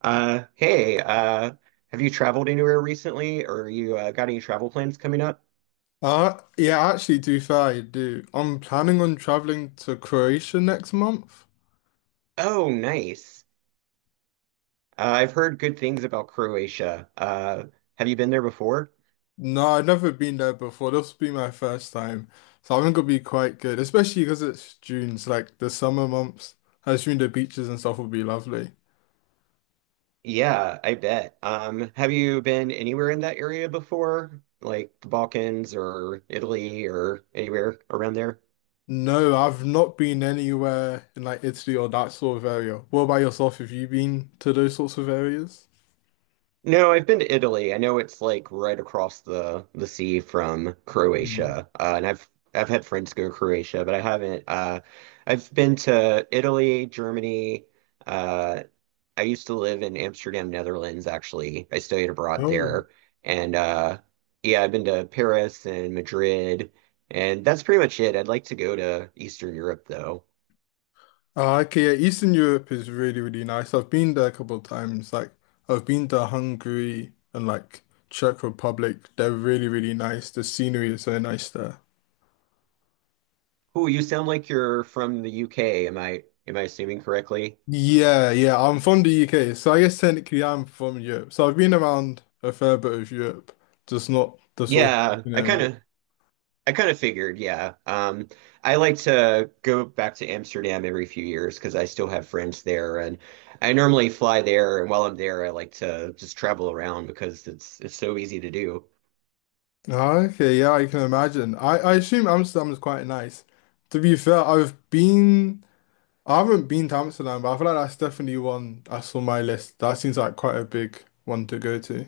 Uh, hey, uh, have you traveled anywhere recently, or you got any travel plans coming up? Yeah, actually, to be fair, I do. I'm planning on traveling to Croatia next month. Oh, nice. I've heard good things about Croatia. Have you been there before? No, I've never been there before. This will be my first time. So I think it'll be quite good, especially because it's June, so like the summer months. I assume the beaches and stuff will be lovely. Yeah, I bet. Have you been anywhere in that area before, like the Balkans or Italy or anywhere around there? No, I've not been anywhere in like Italy or that sort of area. What about yourself? Have you been to those sorts of areas? No, I've been to Italy. I know it's like right across the sea from Croatia. And I've had friends go to Croatia, but I haven't. I've been to Italy, Germany. Uh, I used to live in Amsterdam, Netherlands, actually. I studied abroad Mm. there. And Yeah, I've been to Paris and Madrid. And that's pretty much it. I'd like to go to Eastern Europe though. Ah, okay, yeah, Eastern Europe is really, really nice. I've been there a couple of times. Like, I've been to Hungary and like Czech Republic. They're really, really nice. The scenery is so nice there. Ooh, you sound like you're from the UK. Am I assuming correctly? Yeah, yeah, I'm from the UK, so I guess technically I'm from Europe. So I've been around a fair bit of Europe, just not the sort of, Yeah, I kind of figured, yeah. I like to go back to Amsterdam every few years because I still have friends there, and I normally fly there. And while I'm there, I like to just travel around because it's so easy to do. Ah, okay, yeah, I can imagine. I assume Amsterdam is quite nice. To be fair, I've been. I haven't been to Amsterdam, but I feel like that's definitely one that's on my list. That seems like quite a big one to go to.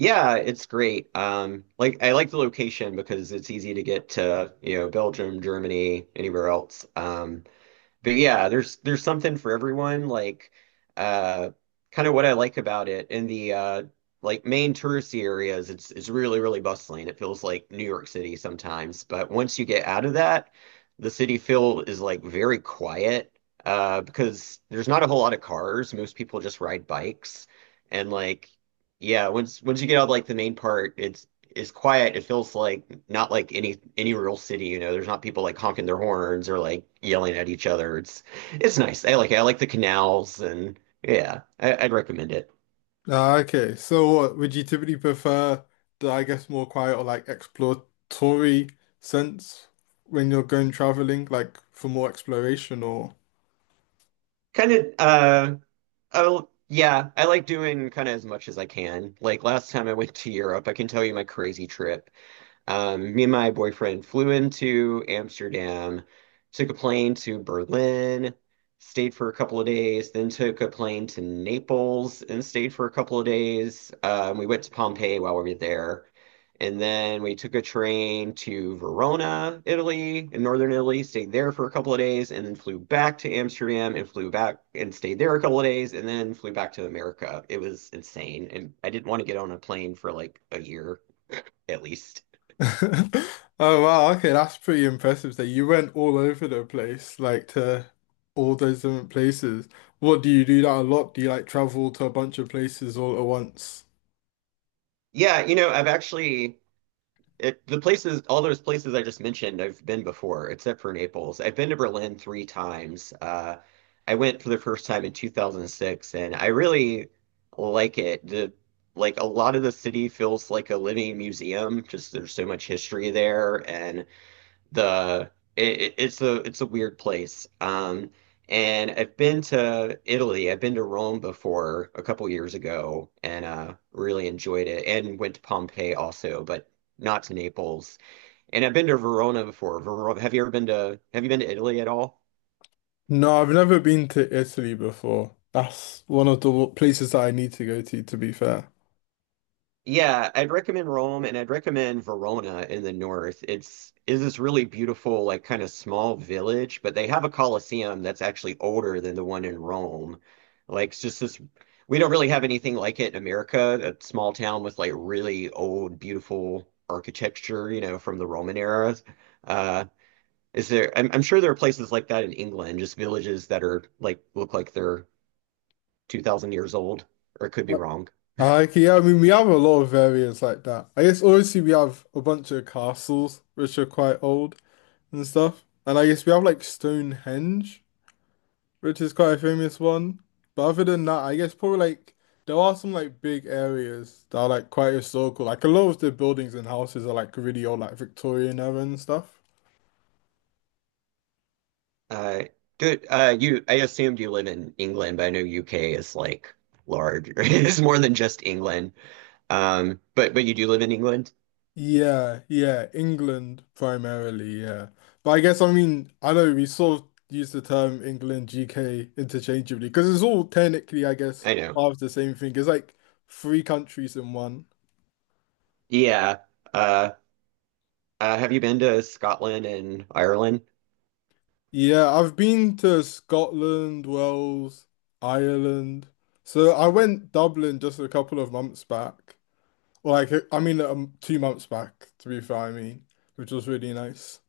Yeah, it's great. Like I like the location because it's easy to get to, you know, Belgium, Germany, anywhere else. But yeah, there's something for everyone. Uh Kind of what I like about it in the like main touristy areas, it's really, really bustling. It feels like New York City sometimes. But once you get out of that, the city feel is like very quiet because there's not a whole lot of cars. Most people just ride bikes and like yeah, once you get out of like the main part, it's quiet. It feels like not like any real city, you know. There's not people like honking their horns or like yelling at each other. It's nice. I like it. I like the canals and yeah, I'd recommend it. Ah, okay, so what would you typically prefer the, I guess, more quiet or like exploratory sense when you're going traveling, like for more exploration or? Kind of uh oh yeah, I like doing kind of as much as I can. Like last time I went to Europe, I can tell you my crazy trip. Me and my boyfriend flew into Amsterdam, took a plane to Berlin, stayed for a couple of days, then took a plane to Naples and stayed for a couple of days. We went to Pompeii while we were there. And then we took a train to Verona, Italy, in northern Italy, stayed there for a couple of days, and then flew back to Amsterdam and flew back and stayed there a couple of days, and then flew back to America. It was insane. And I didn't want to get on a plane for like a year at least. Oh wow, okay, that's pretty impressive that you went all over the place, like to all those different places. What do you do that a lot? Do you like travel to a bunch of places all at once? Yeah, you know, I've the places, all those places I just mentioned, I've been before, except for Naples. I've been to Berlin three times. I went for the first time in 2006, and I really like it. The Like a lot of the city feels like a living museum. Just there's so much history there, and the it's a weird place. And I've been to Italy. I've been to Rome before a couple years ago and really enjoyed it and went to Pompeii also, but not to Naples. And I've been to Verona before. Verona, have you been to Italy at all? No, I've never been to Italy before. That's one of the places that I need to go to be fair. Yeah, I'd recommend Rome and I'd recommend Verona in the north. It's is this really beautiful, like kind of small village, but they have a Colosseum that's actually older than the one in Rome. Like it's just this We don't really have anything like it in America, a small town with like really old, beautiful architecture, you know, from the Roman era. Uh is there I'm sure there are places like that in England, just villages that are like look like they're 2000 years old, or it could be Uh, wrong. Okay, yeah, I mean, we have a lot of areas like that. I guess obviously we have a bunch of castles, which are quite old and stuff. And I guess we have like Stonehenge, which is quite a famous one. But other than that, I guess probably like there are some like big areas that are like quite historical. Like a lot of the buildings and houses are like really old, like Victorian era and stuff. Uh, do you? I assumed you live in England, but I know UK is like large. It's more than just England. But you do live in England? Yeah, yeah, England primarily, yeah. But I guess I mean I know we sort of use the term England GK interchangeably because it's all technically I guess I know. part of the same thing. It's like three countries in one. Yeah. Uh, have you been to Scotland and Ireland? Yeah, I've been to Scotland, Wales, Ireland. So I went Dublin just a couple of months back. Or like I mean 2 months back to be fair, I mean, which was really nice.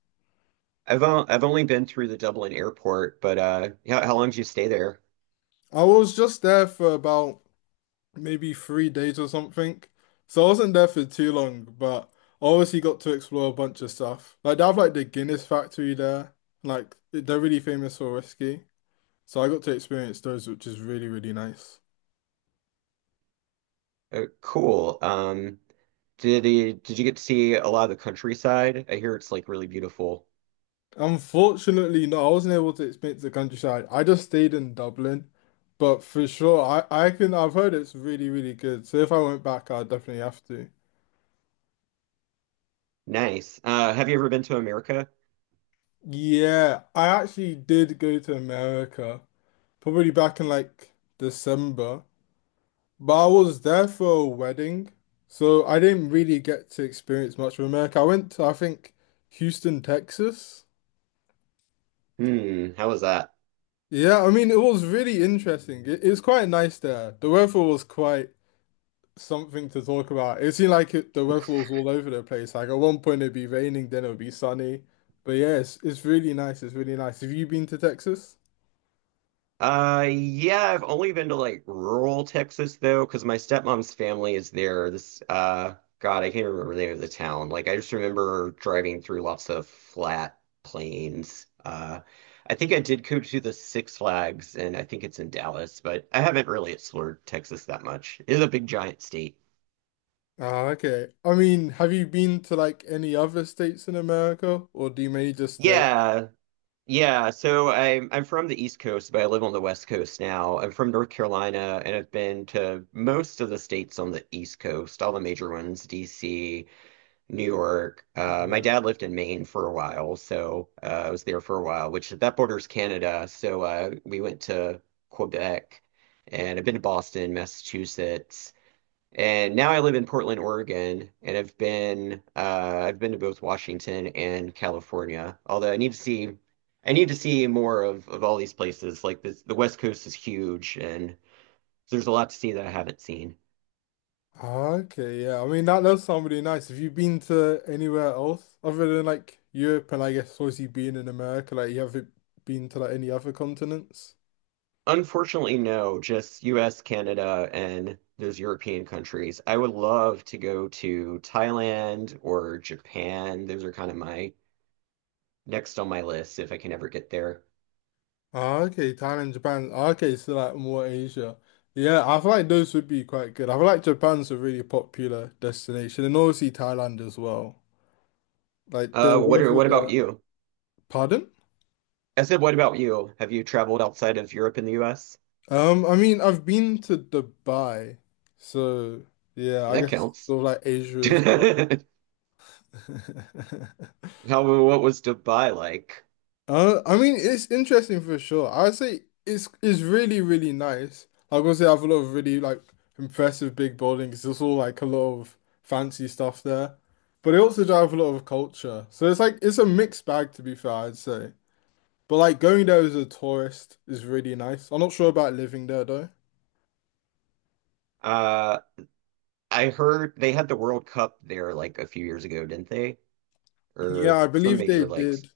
I've only been through the Dublin airport, but how long did you stay there? I was just there for about maybe 3 days or something. So I wasn't there for too long, but I obviously got to explore a bunch of stuff. Like they have like the Guinness factory there. Like they're really famous for whiskey. So I got to experience those, which is really, really nice. Cool. Did you get to see a lot of the countryside? I hear it's like really beautiful. Unfortunately, no, I wasn't able to experience the countryside. I just stayed in Dublin. But for sure, I've heard it's really, really good. So if I went back, I'd definitely have to. Nice. Have you ever been to America? Yeah, I actually did go to America, probably back in like December. But I was there for a wedding, so I didn't really get to experience much of America. I went to, I think, Houston, Texas. Hmm. How was that? Yeah, I mean, it was really interesting. It was quite nice there. The weather was quite something to talk about. It seemed like the weather was all over the place. Like at one point it'd be raining, then it would be sunny. But yeah, it's really nice. It's really nice. Have you been to Texas? Yeah, I've only been to like rural Texas though, because my stepmom's family is there. God, I can't remember the name of the town. Like, I just remember driving through lots of flat plains. I think I did go to the Six Flags, and I think it's in Dallas, but I haven't really explored Texas that much. It's a big, giant state. Ah, okay. I mean, have you been to like any other states in America, or do you mainly just stay? Yeah, Yeah, so I'm from the East Coast, but I live on the West Coast now. I'm from North Carolina, and I've been to most of the states on the East Coast, all the major ones, DC, New York. My Yeah. dad lived in Maine for a while, so I was there for a while, which that borders Canada. So we went to Quebec, and I've been to Boston, Massachusetts. And now I live in Portland, Oregon, and I've been to both Washington and California. Although I need to see more of all these places. The West Coast is huge, and there's a lot to see that I haven't seen. Okay, yeah. I mean that does sound really nice. Have you been to anywhere else other than like Europe and I guess obviously being in America, like you haven't been to like any other continents? Unfortunately, no, just U.S., Canada, and those European countries. I would love to go to Thailand or Japan. Those are kind of my next on my list if I can ever get there. Ah, okay, Thailand, Japan. Ah, Okay, so like more Asia. Yeah, I feel like those would be quite good. I feel like Japan's a really popular destination and obviously Thailand as well. Like the weather What about there. you? Pardon? I said, what about you? Have you traveled outside of Europe and the US? I mean I've been to Dubai, so yeah, I That guess counts. sort of like Asia as How, well. what was Dubai like? I mean, it's interesting for sure. I'd say it's really really nice. Like obviously, I have a lot of really like impressive big buildings. It's all like a lot of fancy stuff there, but it also drives a lot of culture. So it's like it's a mixed bag to be fair, I'd say. But like going there as a tourist is really nice. I'm not sure about living there though. Uh, I heard they had the World Cup there like a few years ago, didn't they? Yeah, Or I some believe they major likes. did.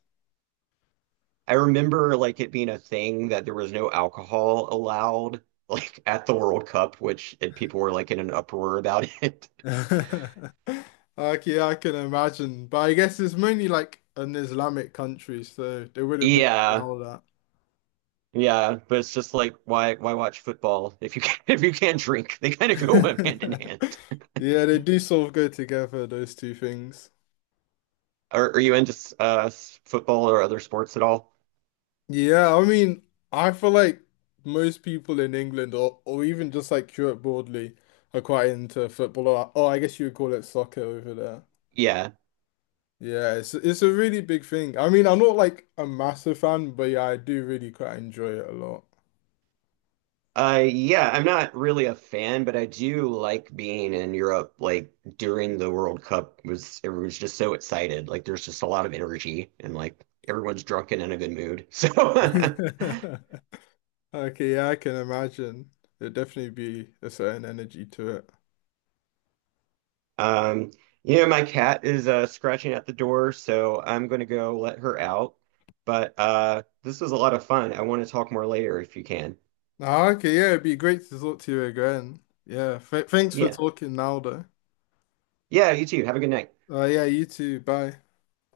I remember like it being a thing that there was no alcohol allowed like at the World Cup, which and people were like in an uproar about it. Like yeah, I can imagine. But I guess it's mainly like an Islamic country, so they wouldn't really Yeah. allow that. Yeah, but it's just like why watch football if you can if you can't drink? They kind of go hand in hand. Yeah, they do sort of go together, those two things. Are you into uh, football or other sports at all? Yeah, I mean, I feel like most people in England or even just like Europe broadly are quite into football or I guess you would call it soccer over there. Yeah. Yeah, it's a really big thing. I mean, I'm not like a massive fan, but yeah, I do really quite enjoy it a lot. Yeah, I'm not really a fan, but I do like being in Europe. Like during the World Cup was everyone's just so excited. Like there's just a lot of energy and like everyone's drunk and in a good mood. So Okay, yeah, I can imagine. There'd definitely be a certain energy to it. um, you know, my cat is scratching at the door, so I'm gonna go let her out. But this was a lot of fun. I want to talk more later if you can. Ah, okay, yeah, it'd be great to talk to you again. Yeah, th thanks for Yeah. talking now, though. Yeah, you too. Have a good night. Yeah, you too. Bye.